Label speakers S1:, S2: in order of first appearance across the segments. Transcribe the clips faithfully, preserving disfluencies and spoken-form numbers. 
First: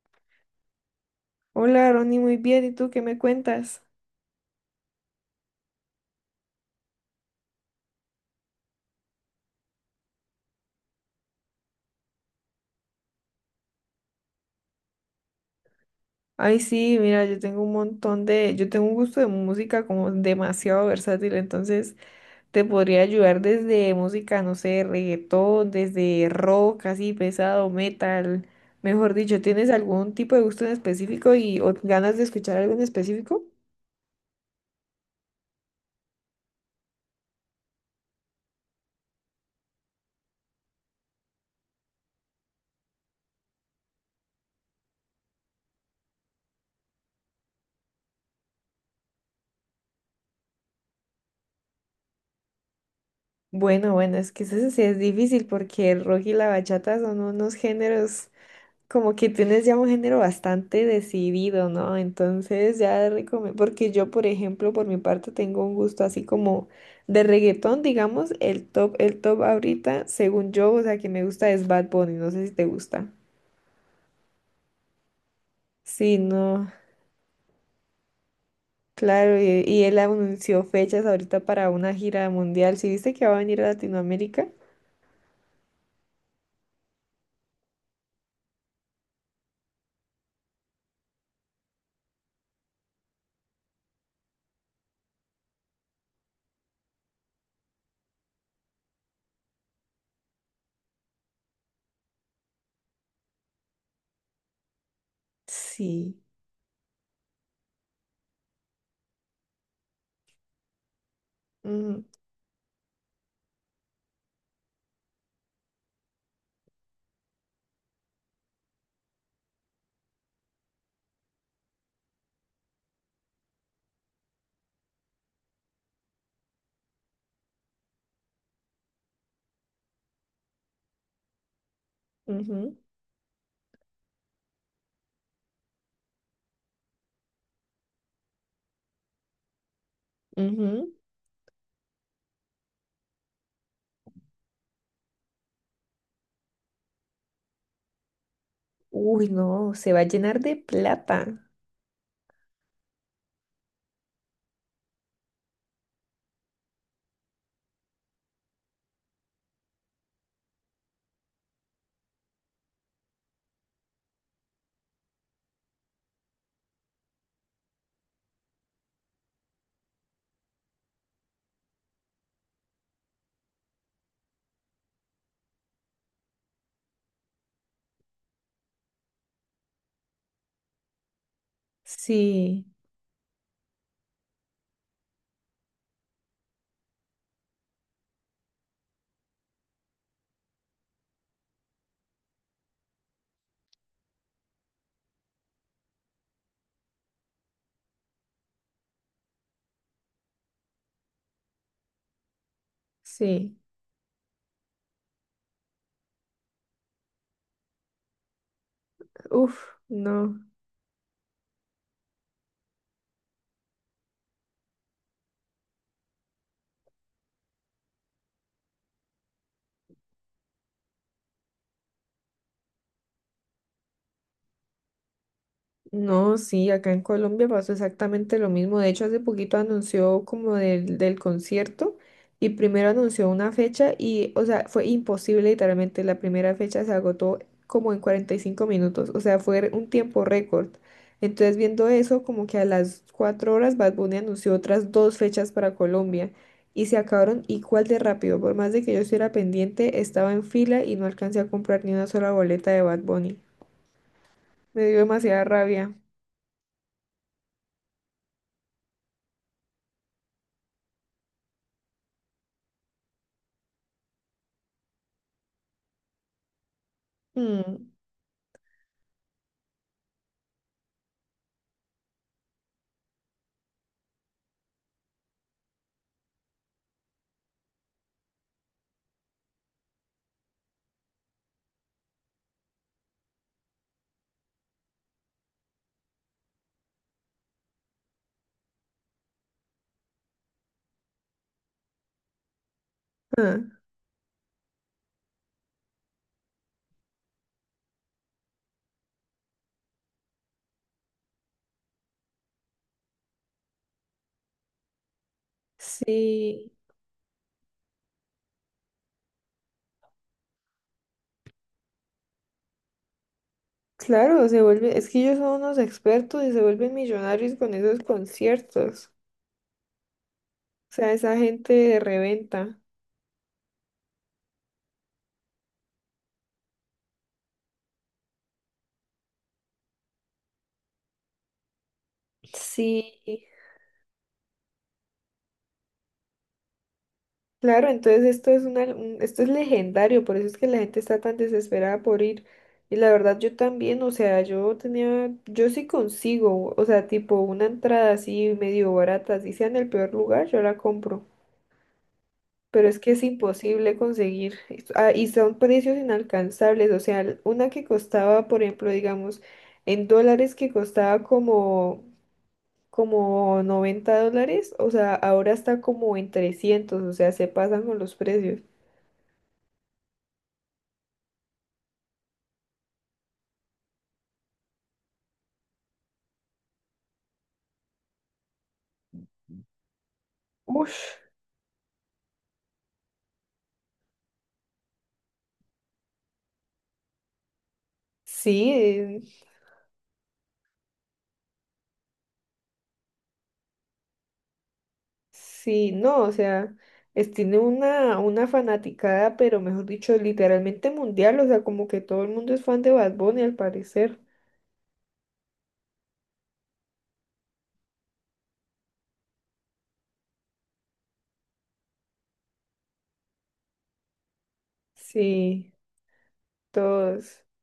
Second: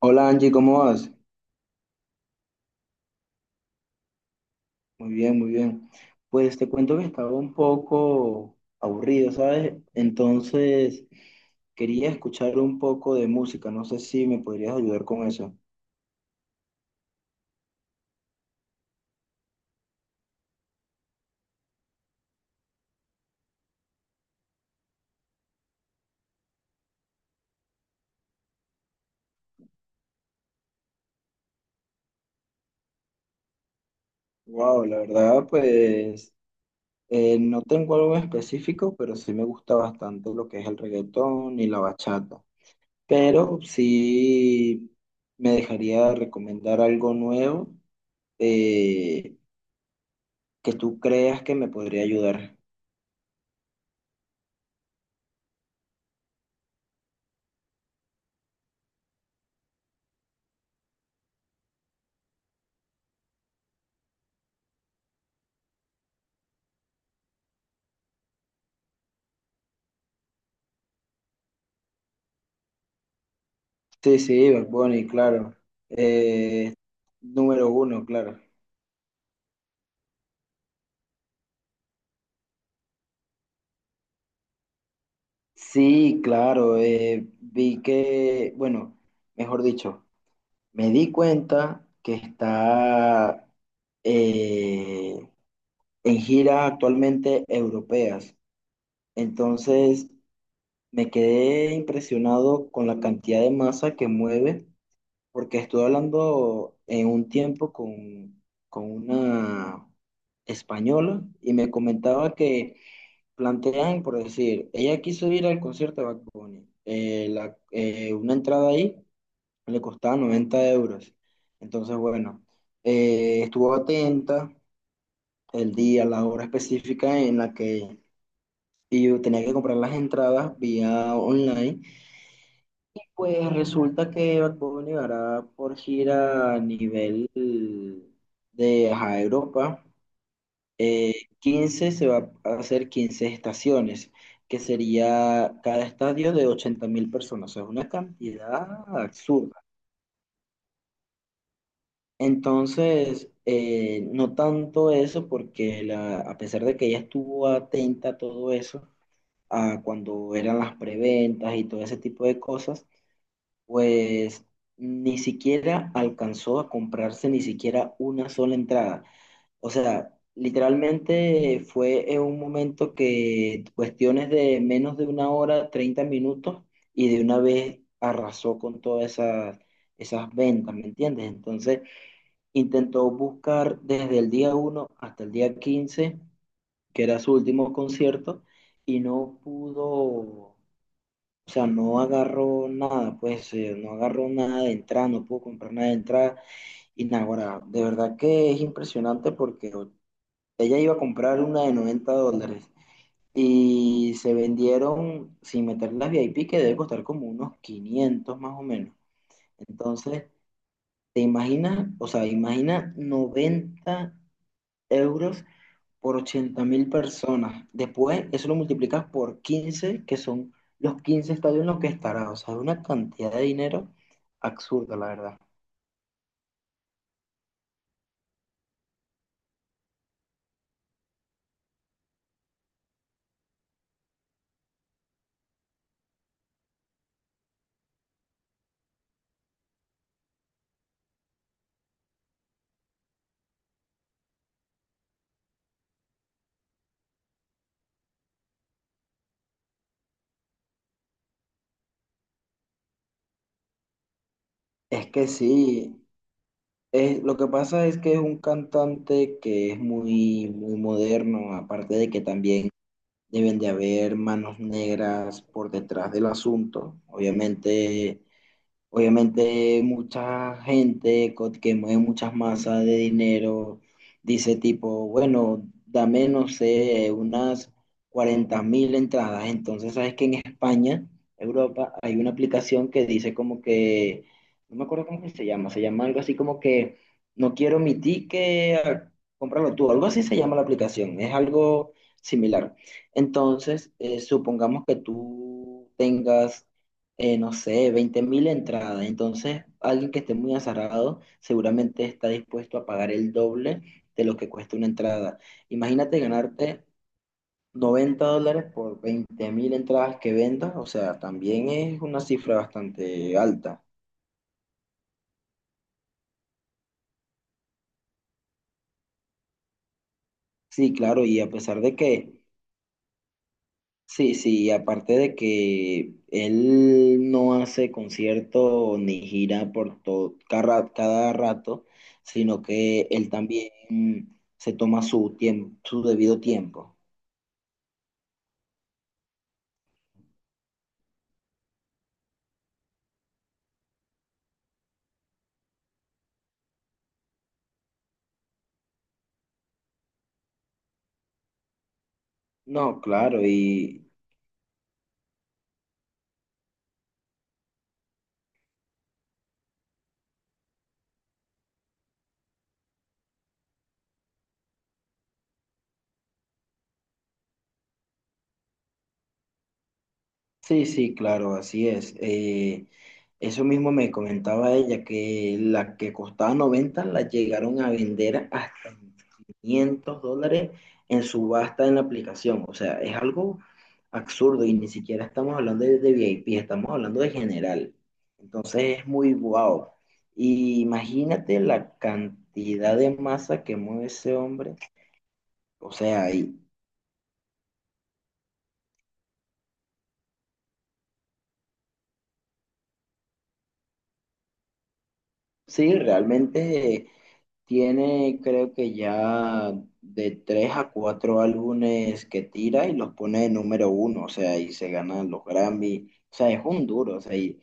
S1: Hola Angie, ¿cómo vas?
S2: Hola, Ronnie, muy bien. ¿Y tú qué me cuentas?
S1: Muy bien, muy bien. Pues te cuento que estaba un poco aburrido, ¿sabes? Entonces quería escuchar un poco de música, no sé si me podrías ayudar con eso.
S2: Ay, sí, mira, yo tengo un montón de, yo tengo un gusto de música como demasiado versátil, entonces te podría ayudar desde música, no sé, reggaetón, desde rock, así pesado, metal. Mejor dicho, ¿tienes algún tipo de gusto en específico y o ganas de escuchar algo en específico?
S1: Wow, la verdad, pues eh, no tengo algo en específico, pero sí me gusta bastante lo que es el reggaetón y la bachata. Pero sí me dejaría recomendar algo nuevo eh, que tú creas que me podría ayudar.
S2: Bueno, bueno, es que eso sí es difícil porque el rock y la bachata son unos géneros como que tienes ya un género bastante decidido, ¿no? Entonces ya recomiendo, porque yo, por ejemplo, por mi parte tengo un gusto así como de reggaetón, digamos, el top, el top ahorita, según yo, o sea, que me gusta es Bad Bunny, no sé si te gusta.
S1: Sí, sí, Bad Bunny, claro.
S2: Sí, no,
S1: Eh, Número uno, claro.
S2: claro, y, y él anunció fechas ahorita para una gira mundial, ¿sí viste que va a venir a Latinoamérica?
S1: Sí, claro. Eh, vi que, bueno, mejor dicho, me di cuenta que está eh, en gira actualmente europeas. Entonces, me quedé impresionado con la cantidad de masa que mueve, porque estuve
S2: Sí.
S1: hablando en un tiempo con, con una española y me
S2: Ujú,
S1: comentaba que plantean, por decir, ella quiso ir al concierto de Bad Bunny. Eh, la- eh, una entrada ahí le costaba noventa euros. Entonces, bueno, eh, estuvo atenta el día, la hora específica en la que yo tenía que comprar las entradas vía online.
S2: ujú,
S1: Pues resulta que Bad Bunny hará por gira a nivel de ajá, Europa.
S2: ujú.
S1: Eh, 15 se va a hacer quince estaciones, que sería cada estadio de ochenta mil personas, o sea, es una cantidad
S2: Uy, no,
S1: absurda.
S2: se va a llenar de plata.
S1: Entonces, eh, no tanto eso, porque la- a pesar de que ella estuvo atenta a todo eso, a cuando eran las preventas y todo ese tipo de cosas, pues ni siquiera alcanzó a comprarse ni siquiera una sola entrada. O sea, literalmente fue en un momento que cuestiones de menos de una hora, treinta minutos, y de una vez arrasó con todas esas, esas ventas, ¿me entiendes? Entonces,
S2: Sí,
S1: intentó buscar desde el día uno hasta el día quince que era su último concierto, y no pudo, o sea, no agarró nada, pues eh, no agarró nada de entrada, no pudo comprar nada de entrada. Y nada, ahora, de verdad que es impresionante porque ella iba a comprar una de noventa dólares
S2: sí.
S1: y se vendieron, sin meter las V I P, que debe costar como unos quinientos más o menos.
S2: Uf, no,
S1: Entonces, te imaginas, o sea, imagina noventa euros por ochenta mil personas. Después, eso lo multiplicas por quince que son los quince estadios en los que estará. O sea, es una cantidad de dinero absurda, la verdad.
S2: no, sí, acá en Colombia pasó exactamente lo mismo. De hecho, hace poquito anunció como del, del concierto y primero anunció una fecha y, o sea, fue imposible, literalmente, la primera fecha se agotó como en cuarenta y cinco minutos, o sea, fue un tiempo récord. Entonces, viendo eso, como que a las cuatro horas Bad Bunny anunció otras dos fechas para Colombia y se acabaron igual de rápido. Por más de que yo estuviera pendiente, estaba en fila y no alcancé a comprar ni una sola boleta de Bad Bunny. Me dio
S1: Es que
S2: demasiada rabia.
S1: sí. Eh, lo que pasa es que es un cantante que es muy, muy moderno, aparte de que también deben de haber manos negras por detrás del asunto.
S2: Mm,
S1: Obviamente Obviamente mucha gente co- que mueve muchas masas de dinero dice tipo, bueno, dame, no sé, unas cuarenta mil entradas. Entonces, sabes que en España, Europa, hay una aplicación que dice como que, no me acuerdo cómo que se llama, se llama algo así como que, no quiero mi ticket, ah, cómpralo tú, algo así se llama la aplicación, es algo similar.
S2: ah,
S1: Entonces, eh, supongamos que tú tengas eh, no sé, veinte mil entradas. Entonces, alguien que esté muy azarrado seguramente está dispuesto a pagar el doble de lo que cuesta una entrada. Imagínate
S2: sí,
S1: ganarte noventa dólares por veinte mil entradas que vendas, o sea, también es una cifra bastante alta.
S2: claro, se vuelve, es que ellos son unos expertos y se vuelven millonarios con esos conciertos. O
S1: Sí,
S2: sea,
S1: claro,
S2: esa
S1: y a
S2: gente
S1: pesar de
S2: de
S1: que.
S2: reventa.
S1: Sí, sí, y aparte de que él no hace concierto ni gira por todo, cada, cada rato, sino que
S2: Sí,
S1: él también se toma su tiempo, su debido tiempo.
S2: claro, entonces esto es una, un- esto es legendario, por eso es que la gente está tan desesperada por ir. Y la verdad yo también, o sea, yo tenía, yo sí consigo, o sea, tipo una entrada así medio barata, así sea en el peor lugar, yo la compro. Pero es
S1: No,
S2: que es
S1: claro,
S2: imposible
S1: y.
S2: conseguir. Es- ah, y son precios inalcanzables. O sea, l- una que costaba, por ejemplo, digamos, en dólares que costaba como, como noventa dólares, o sea, ahora está como en trescientos, o sea, se pasan con los precios.
S1: Sí, sí, claro, así es. Eh, eso mismo me comentaba ella, que la que costaba noventa la llegaron a vender hasta quinientos dólares
S2: Ush.
S1: en subasta en la aplicación. O sea, es algo absurdo y ni siquiera estamos hablando de, de V I P, estamos hablando de general.
S2: Sí,
S1: Entonces es
S2: eh,
S1: muy guau. Y imagínate la cantidad de masa que mueve ese hombre. O
S2: sí, no,
S1: sea,
S2: o
S1: y
S2: sea, es, tiene una, una fanaticada, pero mejor dicho, literalmente mundial, o sea, como que todo el mundo es fan de Bad Bunny al parecer.
S1: sí, realmente tiene, creo que ya de tres a cuatro álbumes que tira y los pone de número uno, o sea, y se ganan los
S2: Sí,
S1: Grammy, o sea, es un duro, o sea,
S2: todos,
S1: y,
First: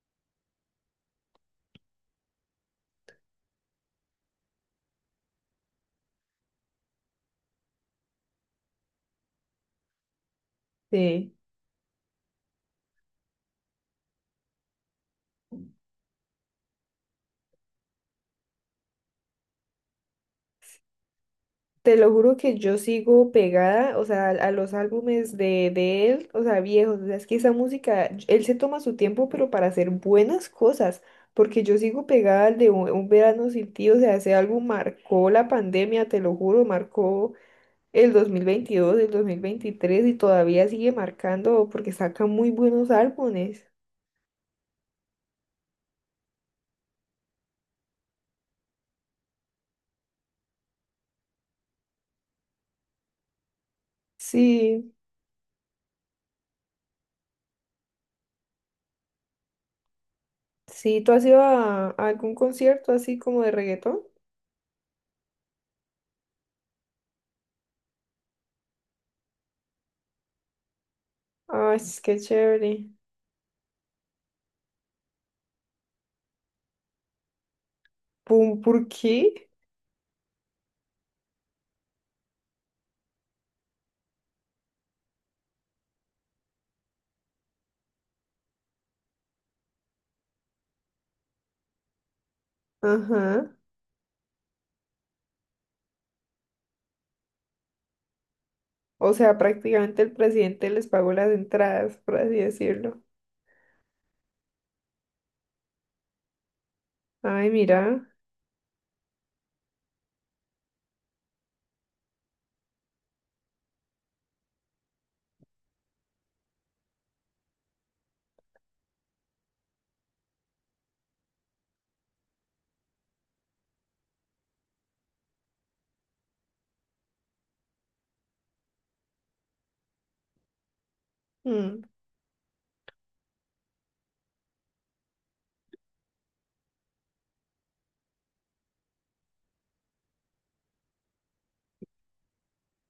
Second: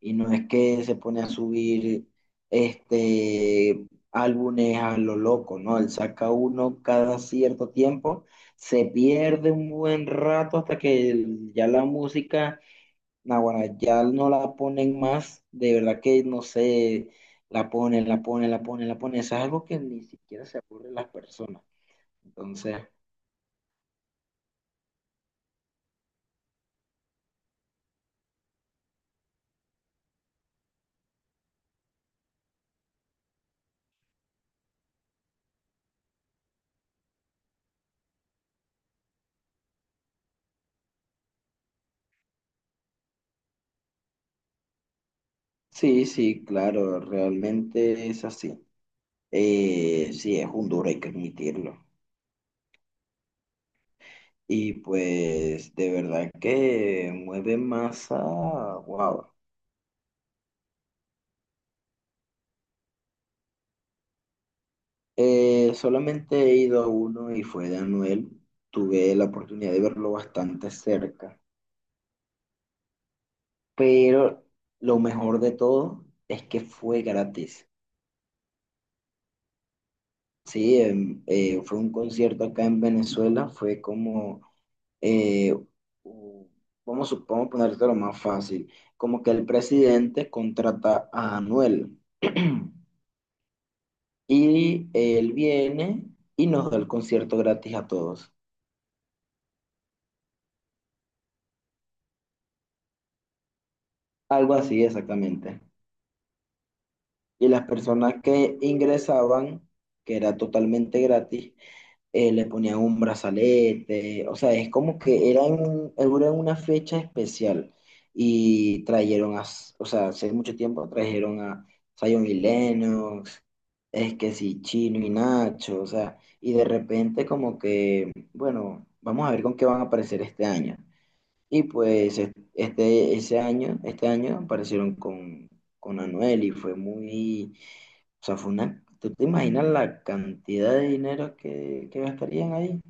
S1: y no es que se pone a subir este álbumes a lo loco, ¿no? Él saca uno cada cierto tiempo, se pierde un buen rato hasta que
S2: sí.
S1: ya la música Naguará, ya no la ponen más, de verdad que no sé, la ponen, la ponen, la ponen, la ponen, eso es algo que ni siquiera se aburren las personas.
S2: Te lo juro que
S1: Entonces,
S2: yo sigo pegada, o sea, a, a los álbumes de, de él, o sea, viejos, o sea, es que esa música, él se toma su tiempo, pero para hacer buenas cosas, porque yo sigo pegada al de un, Un verano sin ti, o sea, ese álbum marcó la pandemia, te lo juro, marcó el dos mil veintidós, el dos mil veintitrés y todavía sigue marcando porque saca muy buenos álbumes.
S1: sí, sí, claro, realmente es así. Eh, sí, es un duro, hay que admitirlo. Y
S2: Sí,
S1: pues, de verdad que mueve masa, wow.
S2: sí, ¿tú has ido a, a algún concierto así como de reggaetón?
S1: Eh, solamente he ido a uno y fue de Anuel, tuve la oportunidad de verlo bastante cerca,
S2: Ay, es que chévere.
S1: pero lo mejor de todo es que fue gratis.
S2: Pum, ¿por qué?
S1: Sí, em, eh, fue un concierto acá en Venezuela, fue como, eh, u- vamos, a- vamos a ponerte lo más fácil, como que el presidente contrata a Anuel
S2: Ajá.
S1: y él viene y nos da el concierto gratis a todos,
S2: O sea, prácticamente el presidente les pagó las entradas, por así decirlo.
S1: algo así exactamente. Y
S2: Ay,
S1: las
S2: mira.
S1: personas que ingresaban, que era totalmente gratis, eh, le ponían un brazalete, o sea, es como que era en, era una fecha especial y trajeron a, o sea, hace mucho tiempo trajeron a Zion y Lennox, es que sí, Chino y Nacho, o sea, y de repente como que, bueno, vamos a ver con qué van a aparecer este año. Y
S2: Mm,
S1: pues es- este, ese año, este año aparecieron con, con Anuel y fue muy, o sea, fue una, ¿tú te imaginas la cantidad de dinero que, que gastarían ahí?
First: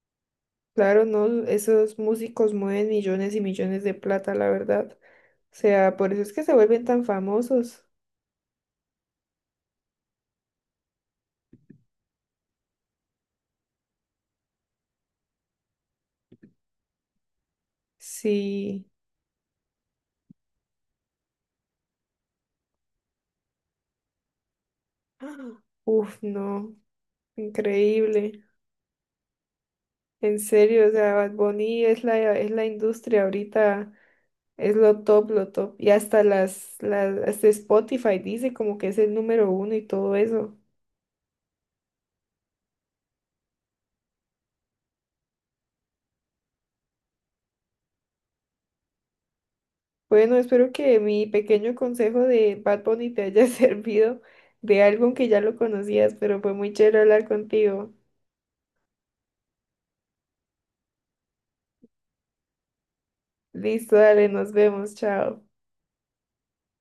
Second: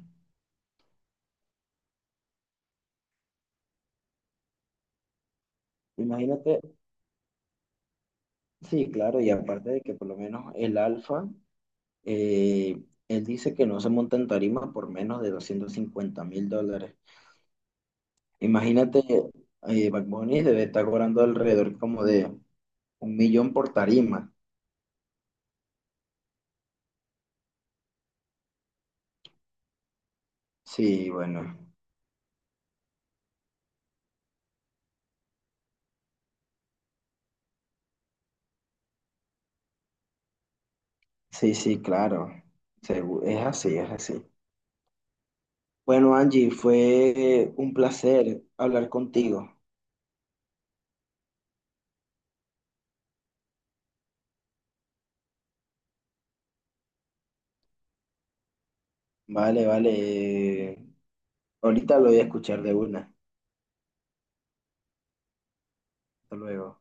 S2: claro, no, esos músicos mueven millones y millones de plata, la verdad. O sea, por eso es que se
S1: Imagínate,
S2: vuelven tan famosos.
S1: sí, claro, y aparte de que por lo menos el Alfa, eh, él dice que no se monta en tarima por menos de doscientos cincuenta mil dólares.
S2: Sí.
S1: Imagínate, eh, Bad Bunny debe estar cobrando alrededor como de un millón por tarima.
S2: ¡Ah! Uf, no. Increíble. En serio, o
S1: Sí,
S2: sea, Bad
S1: bueno,
S2: Bunny es la, es la industria ahorita. Es lo top, lo top. Y hasta las, las, hasta Spotify dice como que es el número uno y todo eso.
S1: sí, sí, claro, Segu- es así, es así. Bueno, Angie, fue un placer hablar contigo.
S2: Bueno, espero que mi pequeño consejo de Bad Bunny te haya servido de algo que ya lo conocías, pero fue muy chévere hablar contigo.
S1: Vale, vale. Eh, ahorita lo voy a escuchar de una.
S2: Listo, dale, nos vemos, chao.
S1: Hasta luego.